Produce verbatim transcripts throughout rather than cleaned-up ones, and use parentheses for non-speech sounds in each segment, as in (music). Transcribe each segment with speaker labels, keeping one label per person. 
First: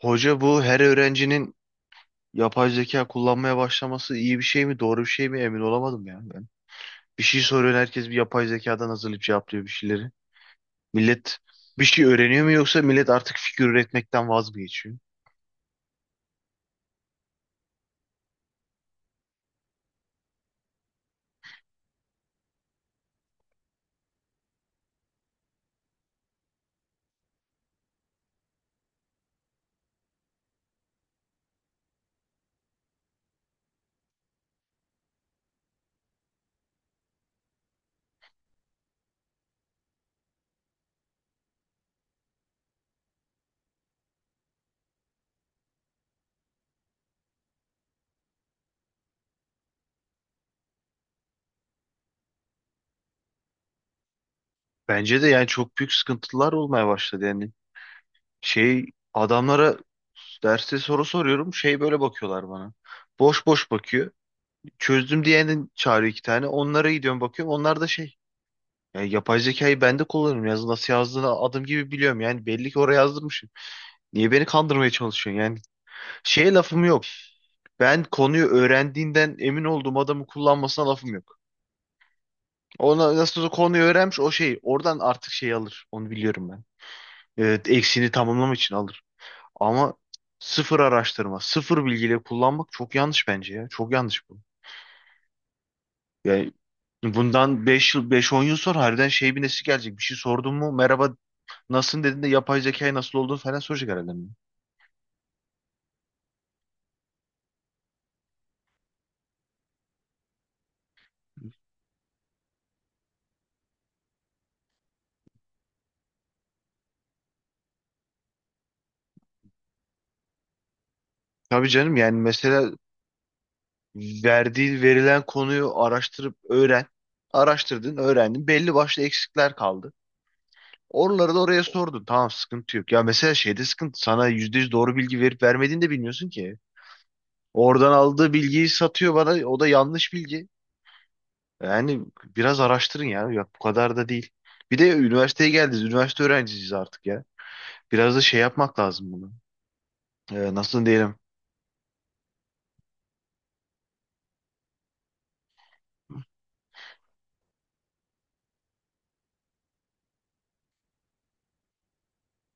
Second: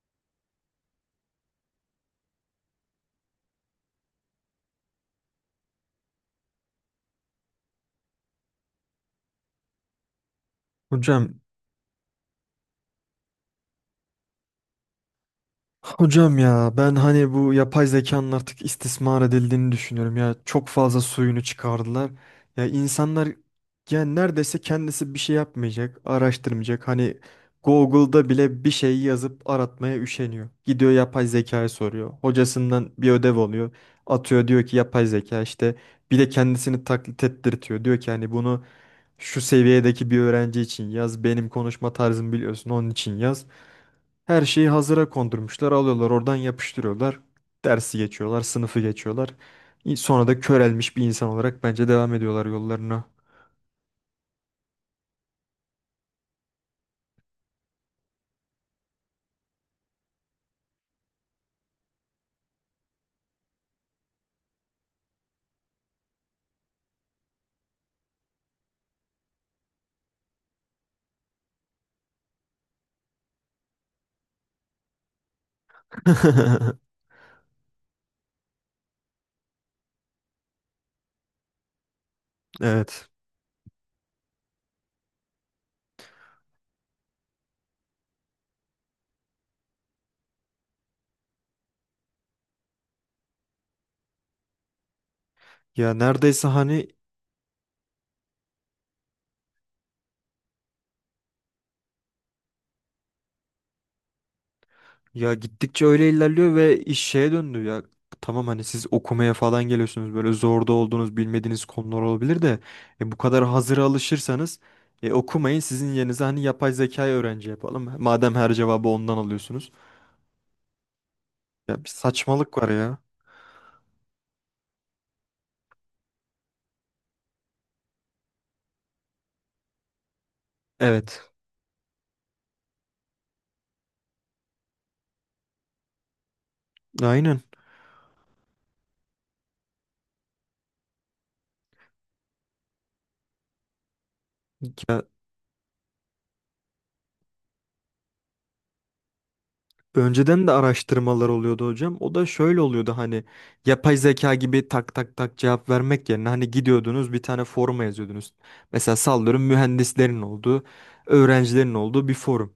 Speaker 1: Hoca bu her öğrencinin yapay zeka kullanmaya başlaması iyi bir şey mi, doğru bir şey mi emin olamadım ya ben. Bir şey soruyor herkes bir yapay zekadan hazırlayıp cevaplıyor bir şeyleri.
Speaker 2: Hocam,
Speaker 1: Millet bir şey öğreniyor mu yoksa millet artık fikir üretmekten vaz mı geçiyor?
Speaker 2: hocam ya ben hani bu yapay zekanın artık istismar edildiğini düşünüyorum ya. Çok fazla suyunu çıkardılar. Ya insanlar yani neredeyse kendisi bir şey yapmayacak, araştırmayacak. Hani Google'da bile bir şey yazıp aratmaya üşeniyor. Gidiyor yapay zekaya soruyor. Hocasından bir ödev alıyor. Atıyor diyor ki yapay zeka işte bir de kendisini taklit ettirtiyor. Diyor ki hani bunu şu seviyedeki bir öğrenci için yaz. Benim konuşma tarzımı biliyorsun onun için yaz. Her şeyi hazıra kondurmuşlar. Alıyorlar oradan yapıştırıyorlar. Dersi geçiyorlar, sınıfı geçiyorlar. İ- Sonra da körelmiş bir insan olarak bence devam ediyorlar yollarına.
Speaker 1: Bence de yani çok büyük sıkıntılar olmaya başladı yani. Şey adamlara derste soru soruyorum şey böyle bakıyorlar bana. Boş boş bakıyor. Çözdüm diyenin çağırıyor iki tane. Onlara gidiyorum bakıyorum. Onlar da şey. Ya yapay zekayı ben de kullanırım. Yazı nasıl yazdığını adım gibi biliyorum. Yani belli ki oraya yazdırmışım. Niye beni kandırmaya çalışıyorsun? Yani şeye
Speaker 2: (laughs)
Speaker 1: lafım yok. Ben konuyu öğrendiğinden emin olduğum adamı kullanmasına lafım yok.
Speaker 2: Evet.
Speaker 1: Ona nasıl olsa konuyu öğrenmiş o şey. Oradan artık şey alır. Onu biliyorum ben. Evet, eksiğini tamamlamak için alır. Ama sıfır araştırma, sıfır bilgiyle kullanmak çok yanlış bence ya. Çok yanlış bu.
Speaker 2: Ya neredeyse
Speaker 1: Yani
Speaker 2: hani,
Speaker 1: bundan beş yıl, beş on yıl sonra harbiden şey bir nesi gelecek. Bir şey sordun mu merhaba nasılsın dediğinde yapay zekayı nasıl olduğunu falan soracak herhalde.
Speaker 2: ya gittikçe öyle ilerliyor ve iş şeye döndü ya. Tamam, hani siz okumaya falan geliyorsunuz böyle zorda olduğunuz bilmediğiniz konular olabilir de e, bu kadar hazıra alışırsanız e, okumayın, sizin yerinize hani yapay zekayı öğrenci yapalım. Madem her cevabı ondan alıyorsunuz.
Speaker 1: Tabii
Speaker 2: Ya bir
Speaker 1: canım yani
Speaker 2: saçmalık var
Speaker 1: mesela
Speaker 2: ya.
Speaker 1: verdiği verilen konuyu araştırıp öğren. Araştırdın, öğrendin. Belli başlı eksikler kaldı.
Speaker 2: Evet.
Speaker 1: Oraları da oraya sordun. Tamam, sıkıntı yok. Ya mesela şeyde sıkıntı. Sana yüzde yüz doğru bilgi verip vermediğini de bilmiyorsun ki.
Speaker 2: Aynen.
Speaker 1: Oradan aldığı bilgiyi satıyor bana. O da yanlış bilgi. Yani biraz araştırın ya. Ya bu kadar da değil. Bir de
Speaker 2: Ya
Speaker 1: üniversiteye geldiniz. Üniversite öğrencisiyiz artık ya. Biraz da şey yapmak lazım bunu.
Speaker 2: önceden de
Speaker 1: Ee, nasıl diyelim?
Speaker 2: araştırmalar oluyordu hocam. O da şöyle oluyordu, hani yapay zeka gibi tak tak tak cevap vermek yerine hani gidiyordunuz bir tane foruma yazıyordunuz. Mesela sallıyorum, mühendislerin olduğu, öğrencilerin olduğu bir forum.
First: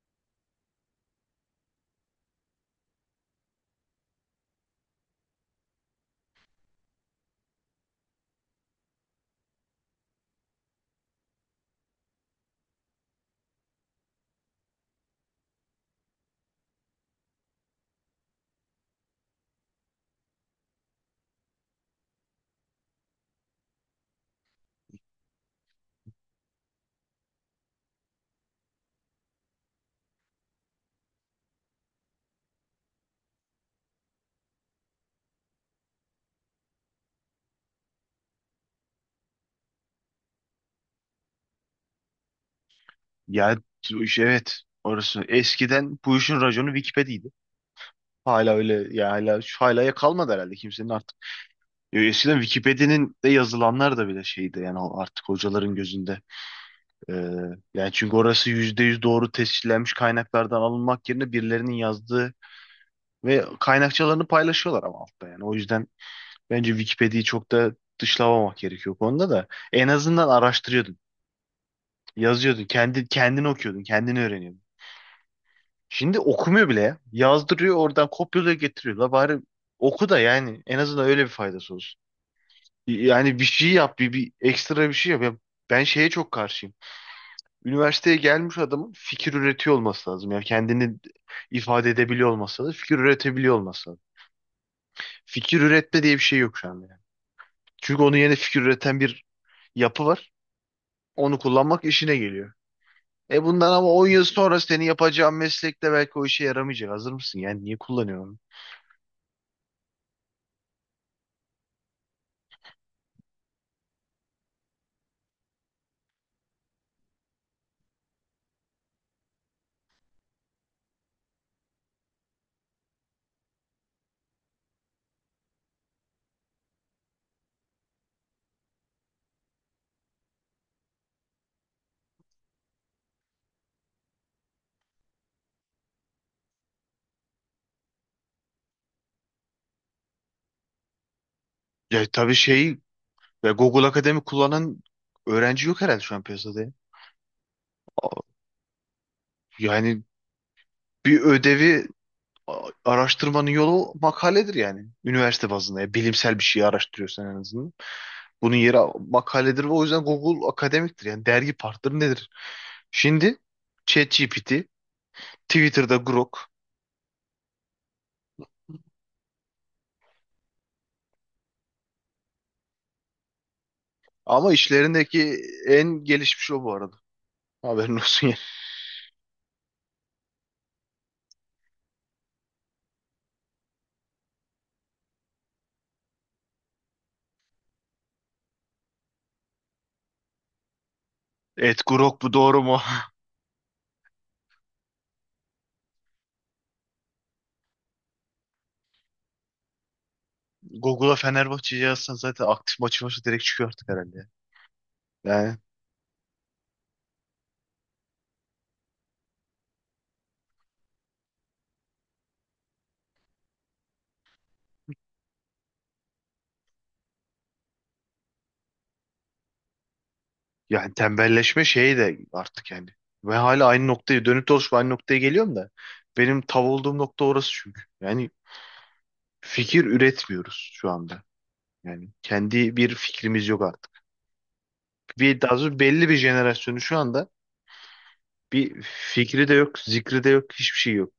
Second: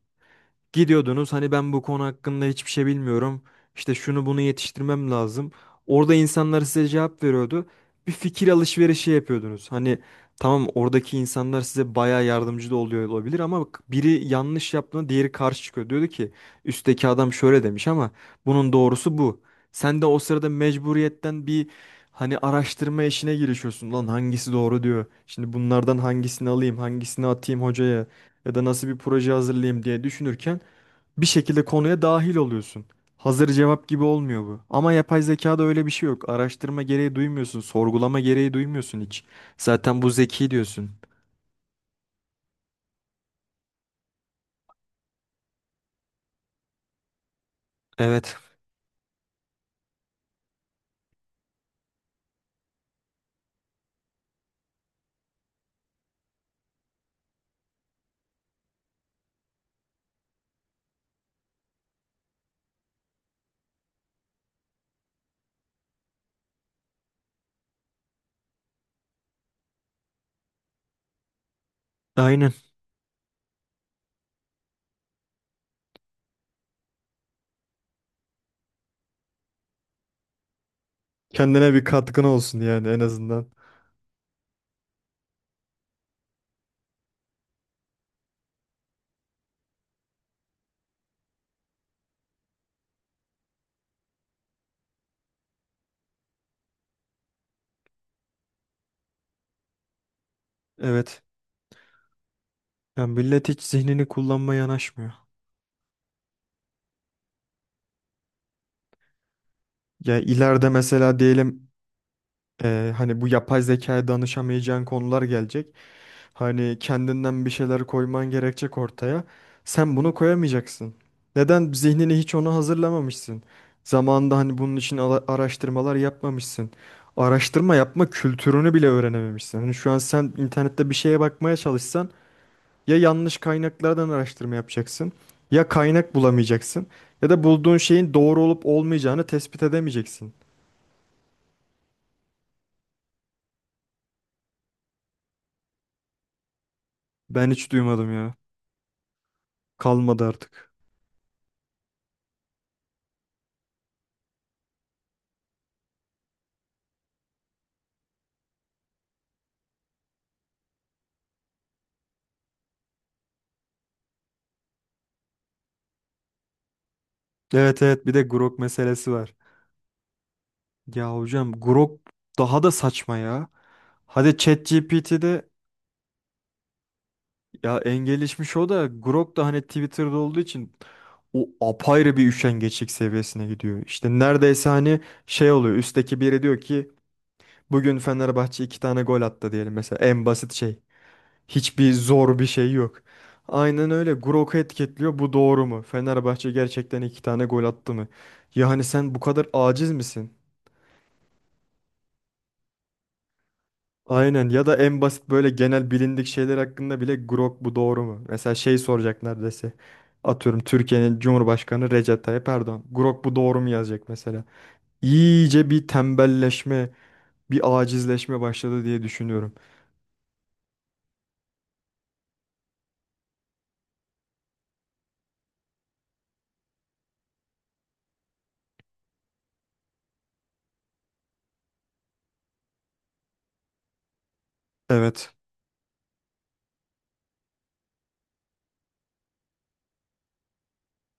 Speaker 2: Gidiyordunuz hani ben bu konu hakkında hiçbir şey bilmiyorum. İşte şunu bunu yetiştirmem lazım. Orada insanlar size cevap veriyordu. Bir fikir alışverişi yapıyordunuz. Hani tamam, oradaki insanlar size bayağı yardımcı da oluyor olabilir ama bak, biri yanlış yaptığında diğeri karşı çıkıyor. Diyordu ki üstteki adam şöyle demiş ama bunun doğrusu bu. Sen de o sırada mecburiyetten bir hani araştırma işine girişiyorsun. Lan hangisi doğru diyor. Şimdi bunlardan hangisini alayım, hangisini atayım hocaya ya da nasıl bir proje hazırlayayım diye düşünürken bir şekilde konuya dahil oluyorsun. Hazır cevap gibi olmuyor bu. Ama yapay zekada öyle bir şey yok. Araştırma gereği duymuyorsun, sorgulama gereği duymuyorsun hiç. Zaten bu zeki diyorsun.
Speaker 1: Ya bu iş- evet orası. Eskiden bu işin raconu Wikipedia'ydı.
Speaker 2: Evet.
Speaker 1: Hala öyle ya, hala şu, hala ya kalmadı herhalde kimsenin artık. Ya eskiden Wikipedia'nın de yazılanlar da bile şeydi yani o artık hocaların gözünde. Ee, Yani çünkü orası yüzde yüz doğru tescillenmiş kaynaklardan alınmak yerine birilerinin yazdığı ve kaynakçalarını paylaşıyorlar ama altta yani. O yüzden bence Wikipedia'yı çok da dışlamamak gerekiyor bu konuda da. En azından araştırıyordun.
Speaker 2: Aynen.
Speaker 1: Yazıyordun. Kendi, kendini okuyordun. Kendini öğreniyordun. Şimdi okumuyor bile ya. Yazdırıyor, oradan kopyalıyor, getiriyor. La bari oku da yani en azından öyle bir
Speaker 2: Kendine
Speaker 1: faydası
Speaker 2: bir
Speaker 1: olsun.
Speaker 2: katkın olsun yani, en
Speaker 1: Yani bir
Speaker 2: azından.
Speaker 1: şey yap. Bir, bir ekstra bir şey yap. Ya ben şeye çok karşıyım. Üniversiteye gelmiş adamın fikir üretiyor olması lazım. Yani kendini ifade edebiliyor olması lazım. Fikir üretebiliyor olması lazım. Fikir üretme diye bir şey yok şu anda, yani. Çünkü onun yeni fikir üreten bir yapı var.
Speaker 2: Evet.
Speaker 1: Onu kullanmak işine geliyor.
Speaker 2: Yani
Speaker 1: E
Speaker 2: millet hiç
Speaker 1: bundan ama on
Speaker 2: zihnini
Speaker 1: yıl
Speaker 2: kullanmaya
Speaker 1: sonra senin
Speaker 2: yanaşmıyor.
Speaker 1: yapacağın meslekte belki o işe yaramayacak. Hazır mısın? Yani niye kullanıyorum?
Speaker 2: Ya ileride mesela diyelim, Ee, hani bu yapay zekaya danışamayacağın konular gelecek. Hani kendinden bir şeyler koyman gerekecek ortaya. Sen bunu koyamayacaksın. Neden? Zihnini hiç ona hazırlamamışsın. Zamanında hani bunun için ala- araştırmalar yapmamışsın. Araştırma yapma kültürünü bile öğrenememişsin. Hani şu an sen internette bir şeye bakmaya çalışsan ya yanlış kaynaklardan araştırma yapacaksın, ya kaynak bulamayacaksın, ya da bulduğun şeyin doğru olup olmayacağını tespit edemeyeceksin.
Speaker 1: Ya tabii şey ve Google Akademi kullanan öğrenci yok herhalde şu an piyasada, ya.
Speaker 2: Ben hiç
Speaker 1: A-
Speaker 2: duymadım ya.
Speaker 1: Yani
Speaker 2: Kalmadı artık.
Speaker 1: bir ödevi a- araştırmanın yolu makaledir yani. Üniversite bazında, ya bilimsel bir şeyi araştırıyorsan en azından. Bunun yeri makaledir ve o yüzden Google akademiktir. Yani dergi partneri nedir? Şimdi ChatGPT, Twitter'da Grok,
Speaker 2: Evet evet bir de Grok meselesi var. Ya hocam, Grok daha da saçma ya. Hadi
Speaker 1: ama işlerindeki
Speaker 2: ChatGPT'de,
Speaker 1: en gelişmiş o bu arada.
Speaker 2: ya
Speaker 1: Haberin
Speaker 2: en
Speaker 1: olsun yani.
Speaker 2: gelişmiş o da Grok da hani Twitter'da olduğu için o apayrı bir üşengeçlik seviyesine gidiyor. İşte neredeyse hani şey oluyor, üstteki biri diyor ki bugün Fenerbahçe iki tane gol attı diyelim mesela, en basit şey.
Speaker 1: Evet,
Speaker 2: Hiçbir
Speaker 1: Grok bu
Speaker 2: zor bir
Speaker 1: doğru
Speaker 2: şey
Speaker 1: mu?
Speaker 2: yok. Aynen öyle, Grok'u etiketliyor, bu doğru mu? Fenerbahçe gerçekten iki tane gol attı mı? Ya hani sen bu kadar aciz misin?
Speaker 1: (laughs) Google'a Fenerbahçe'yi yazsan zaten aktif maçı maçı direkt çıkıyor artık herhalde.
Speaker 2: Aynen, ya da en basit böyle
Speaker 1: Yani,
Speaker 2: genel bilindik şeyler hakkında bile Grok bu doğru mu? Mesela şey soracak neredeyse. Atıyorum, Türkiye'nin Cumhurbaşkanı Recep Tayyip Erdoğan. Grok bu doğru mu yazacak mesela. İyice bir tembelleşme, bir acizleşme başladı diye düşünüyorum.
Speaker 1: yani tembelleşme şeyi de artık yani. Ve hala aynı noktaya dönüp dolaşıp aynı noktaya geliyorum da. Benim tav olduğum nokta orası çünkü. Yani fikir üretmiyoruz şu anda. Yani kendi bir fikrimiz yok artık.
Speaker 2: Evet.
Speaker 1: Bir daha doğrusu belli bir jenerasyonu şu anda bir fikri de yok, zikri de yok, hiçbir şey yok.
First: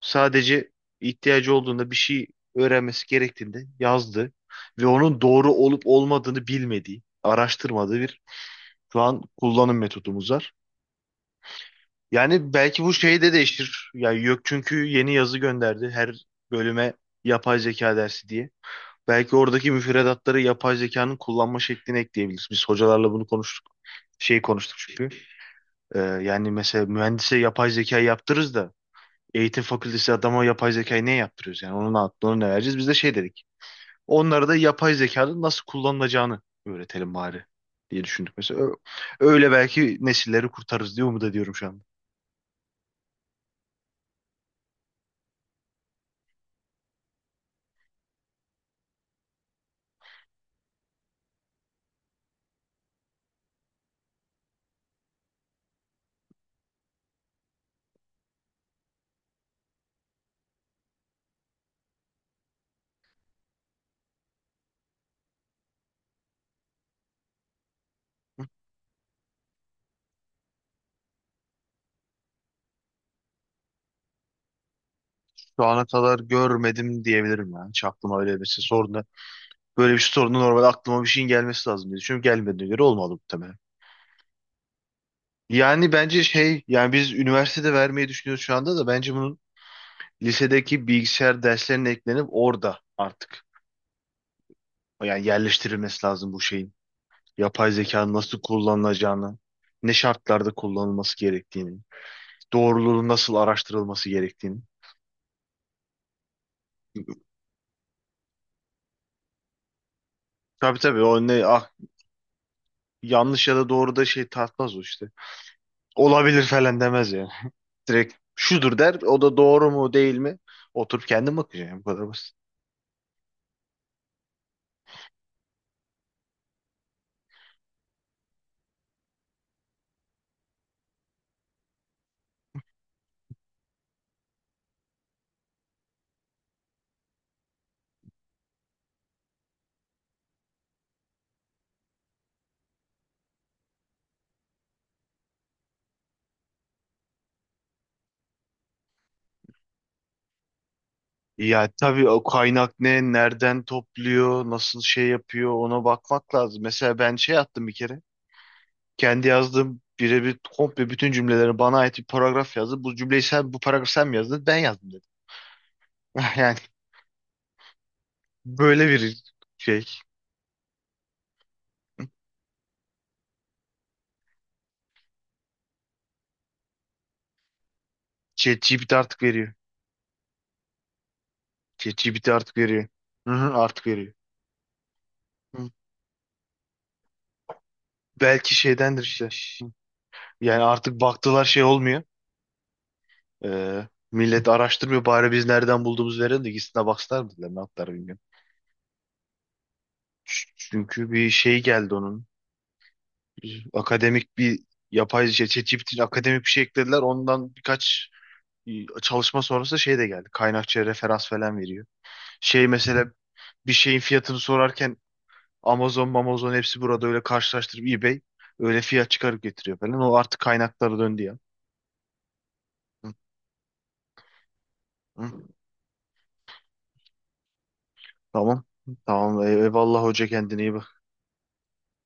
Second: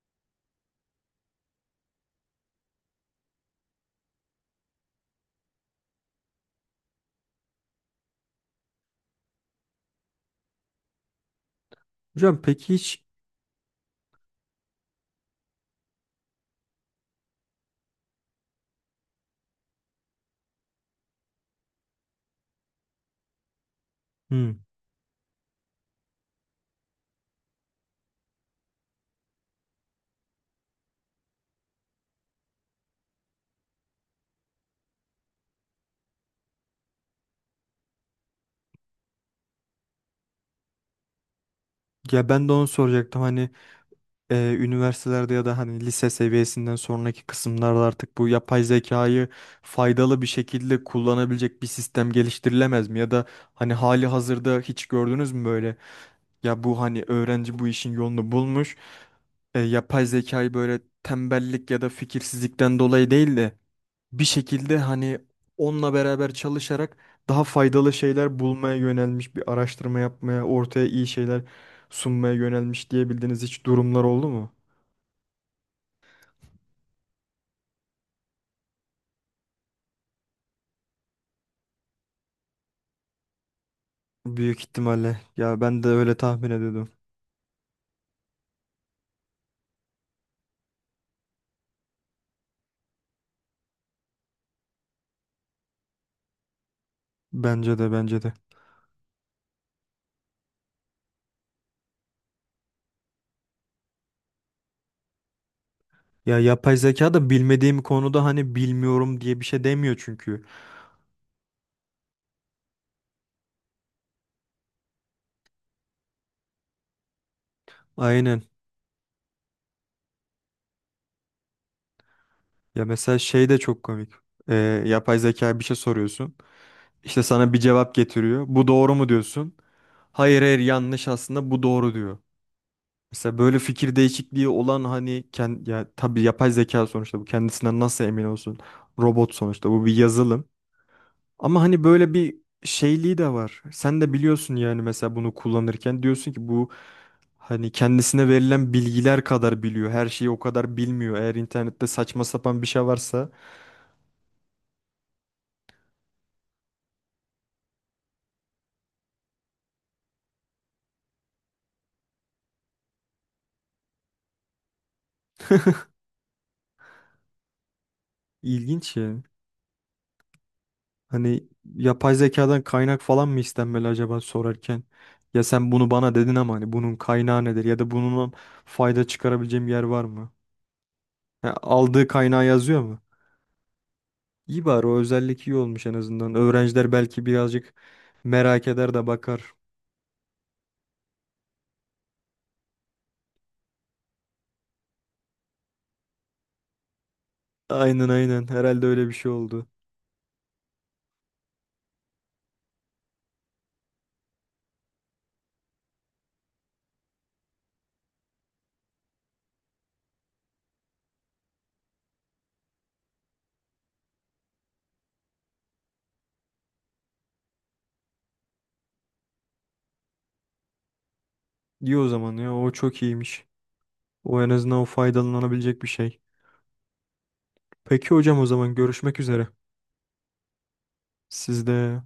Speaker 1: Sadece ihtiyacı olduğunda bir şey öğrenmesi gerektiğinde yazdı ve onun doğru olup olmadığını bilmediği, araştırmadığı bir şu an kullanım metodumuz var.
Speaker 2: Hocam
Speaker 1: Yani
Speaker 2: peki
Speaker 1: belki bu
Speaker 2: hiç,
Speaker 1: şeyi de değiştir. Yani yok çünkü yeni yazı gönderdi her bölüme yapay zeka dersi diye. Belki oradaki müfredatları yapay zekanın kullanma şeklini ekleyebiliriz. Biz hocalarla bunu konuştuk. Şey
Speaker 2: hmm,
Speaker 1: konuştuk çünkü. Ee, yani mesela mühendise yapay zeka yaptırırız da eğitim fakültesi adama yapay zekayı ne yaptırıyoruz yani? Onun aklını ne vereceğiz? Biz de şey dedik. Onlara da yapay zekanın nasıl kullanılacağını öğretelim bari diye düşündük. Mesela Ö- öyle belki nesilleri kurtarırız diye umut ediyorum şu anda.
Speaker 2: ya ben de onu soracaktım. Hani e, üniversitelerde ya da hani lise seviyesinden sonraki kısımlarda artık bu yapay zekayı faydalı bir şekilde kullanabilecek bir sistem geliştirilemez mi? Ya da hani hali hazırda hiç gördünüz mü böyle? Ya bu hani öğrenci bu işin yolunu bulmuş. e, yapay zekayı böyle tembellik ya da fikirsizlikten dolayı değil de bir şekilde hani onunla beraber çalışarak daha faydalı şeyler bulmaya yönelmiş, bir araştırma yapmaya, ortaya iyi şeyler sunmaya yönelmiş diyebildiğiniz hiç durumlar oldu mu?
Speaker 1: Şu ana kadar görmedim diyebilirim yani. Hiç aklıma öyle bir şey sorun. Böyle bir sorunu normalde aklıma bir şeyin gelmesi lazım diye düşünüyorum. Gelmediğine göre olmalı muhtemelen.
Speaker 2: Büyük ihtimalle. Ya ben de
Speaker 1: Yani
Speaker 2: öyle
Speaker 1: bence
Speaker 2: tahmin
Speaker 1: şey
Speaker 2: ediyordum.
Speaker 1: yani biz üniversitede vermeyi düşünüyoruz şu anda da bence bunun lisedeki bilgisayar derslerine eklenip orada artık yani yerleştirilmesi lazım bu şeyin, yapay
Speaker 2: Bence de
Speaker 1: zekanın
Speaker 2: bence de.
Speaker 1: nasıl kullanılacağını, ne şartlarda kullanılması gerektiğini, doğruluğu nasıl araştırılması gerektiğini.
Speaker 2: Ya yapay zeka da bilmediğim konuda hani bilmiyorum diye bir şey demiyor çünkü.
Speaker 1: Tabii, tabii, o ne ah, yanlış ya da doğru da şey tartmaz o işte. Olabilir falan demez yani. Direkt
Speaker 2: Aynen.
Speaker 1: şudur der, o da doğru mu değil mi oturup kendim bakacağım, bu kadar basit.
Speaker 2: Ya mesela şey de çok komik. Ee, yapay zeka bir şey soruyorsun. İşte sana bir cevap getiriyor. Bu doğru mu diyorsun? Hayır hayır yanlış, aslında bu doğru diyor. Mesela böyle fikir değişikliği olan hani kend ya tabii yapay zeka sonuçta, bu kendisinden nasıl emin olsun? Robot sonuçta, bu bir yazılım. Ama hani böyle bir şeyliği de var. Sen de biliyorsun yani, mesela bunu kullanırken diyorsun ki bu hani kendisine verilen bilgiler kadar biliyor. Her şeyi o kadar bilmiyor. Eğer
Speaker 1: Ya
Speaker 2: internette
Speaker 1: tabii o
Speaker 2: saçma sapan bir
Speaker 1: kaynak
Speaker 2: şey
Speaker 1: ne,
Speaker 2: varsa
Speaker 1: nereden topluyor, nasıl şey yapıyor ona bakmak lazım. Mesela ben şey attım bir kere. Kendi yazdığım birebir komple bütün cümleleri bana ait bir paragraf yazdı. Bu cümleyi sen bu paragrafı sen mi yazdın? Ben yazdım dedim.
Speaker 2: (laughs)
Speaker 1: (laughs) Yani böyle
Speaker 2: ilginç
Speaker 1: bir
Speaker 2: ya.
Speaker 1: şey.
Speaker 2: Hani yapay zekadan kaynak falan mı istenmeli acaba sorarken? Ya sen bunu bana dedin ama hani bunun kaynağı nedir ya da bunun
Speaker 1: ChatGPT
Speaker 2: fayda
Speaker 1: artık veriyor.
Speaker 2: çıkarabileceğim yer var mı? Ha, aldığı
Speaker 1: ChatGPT
Speaker 2: kaynağı
Speaker 1: artık
Speaker 2: yazıyor
Speaker 1: veriyor.
Speaker 2: mu?
Speaker 1: Hı hı, artık veriyor.
Speaker 2: İyi, bari o özellik iyi
Speaker 1: Hı.
Speaker 2: olmuş en azından. Öğrenciler belki birazcık
Speaker 1: Belki
Speaker 2: merak eder
Speaker 1: şeydendir
Speaker 2: de
Speaker 1: işte.
Speaker 2: bakar.
Speaker 1: Yani artık baktılar şey olmuyor. Ee, millet araştırmıyor. Bari biz nereden bulduğumuzu verelim de gitsinler baksınlar mı dediler. Ne yaptılar
Speaker 2: Aynen
Speaker 1: bilmiyorum.
Speaker 2: aynen herhalde öyle bir şey oldu.
Speaker 1: Ç- Çünkü bir şey geldi onun. Bir akademik bir yapay şey. ChatGPT'nin akademik bir şey eklediler. Ondan birkaç çalışma sonrası şey de geldi. Kaynakçıya referans falan veriyor. Şey mesela bir şeyin fiyatını sorarken Amazon, Amazon hepsi burada öyle karşılaştırıp eBay öyle fiyat çıkarıp getiriyor falan. O artık kaynaklara döndü ya.
Speaker 2: İyi o zaman, ya o çok
Speaker 1: Hı,
Speaker 2: iyiymiş. O en azından o
Speaker 1: hı.
Speaker 2: faydalanabilecek bir şey. Peki hocam, o
Speaker 1: Tamam.
Speaker 2: zaman görüşmek
Speaker 1: Tamam.
Speaker 2: üzere.
Speaker 1: Ey- Eyvallah hoca, kendine iyi bak.
Speaker 2: Sizde.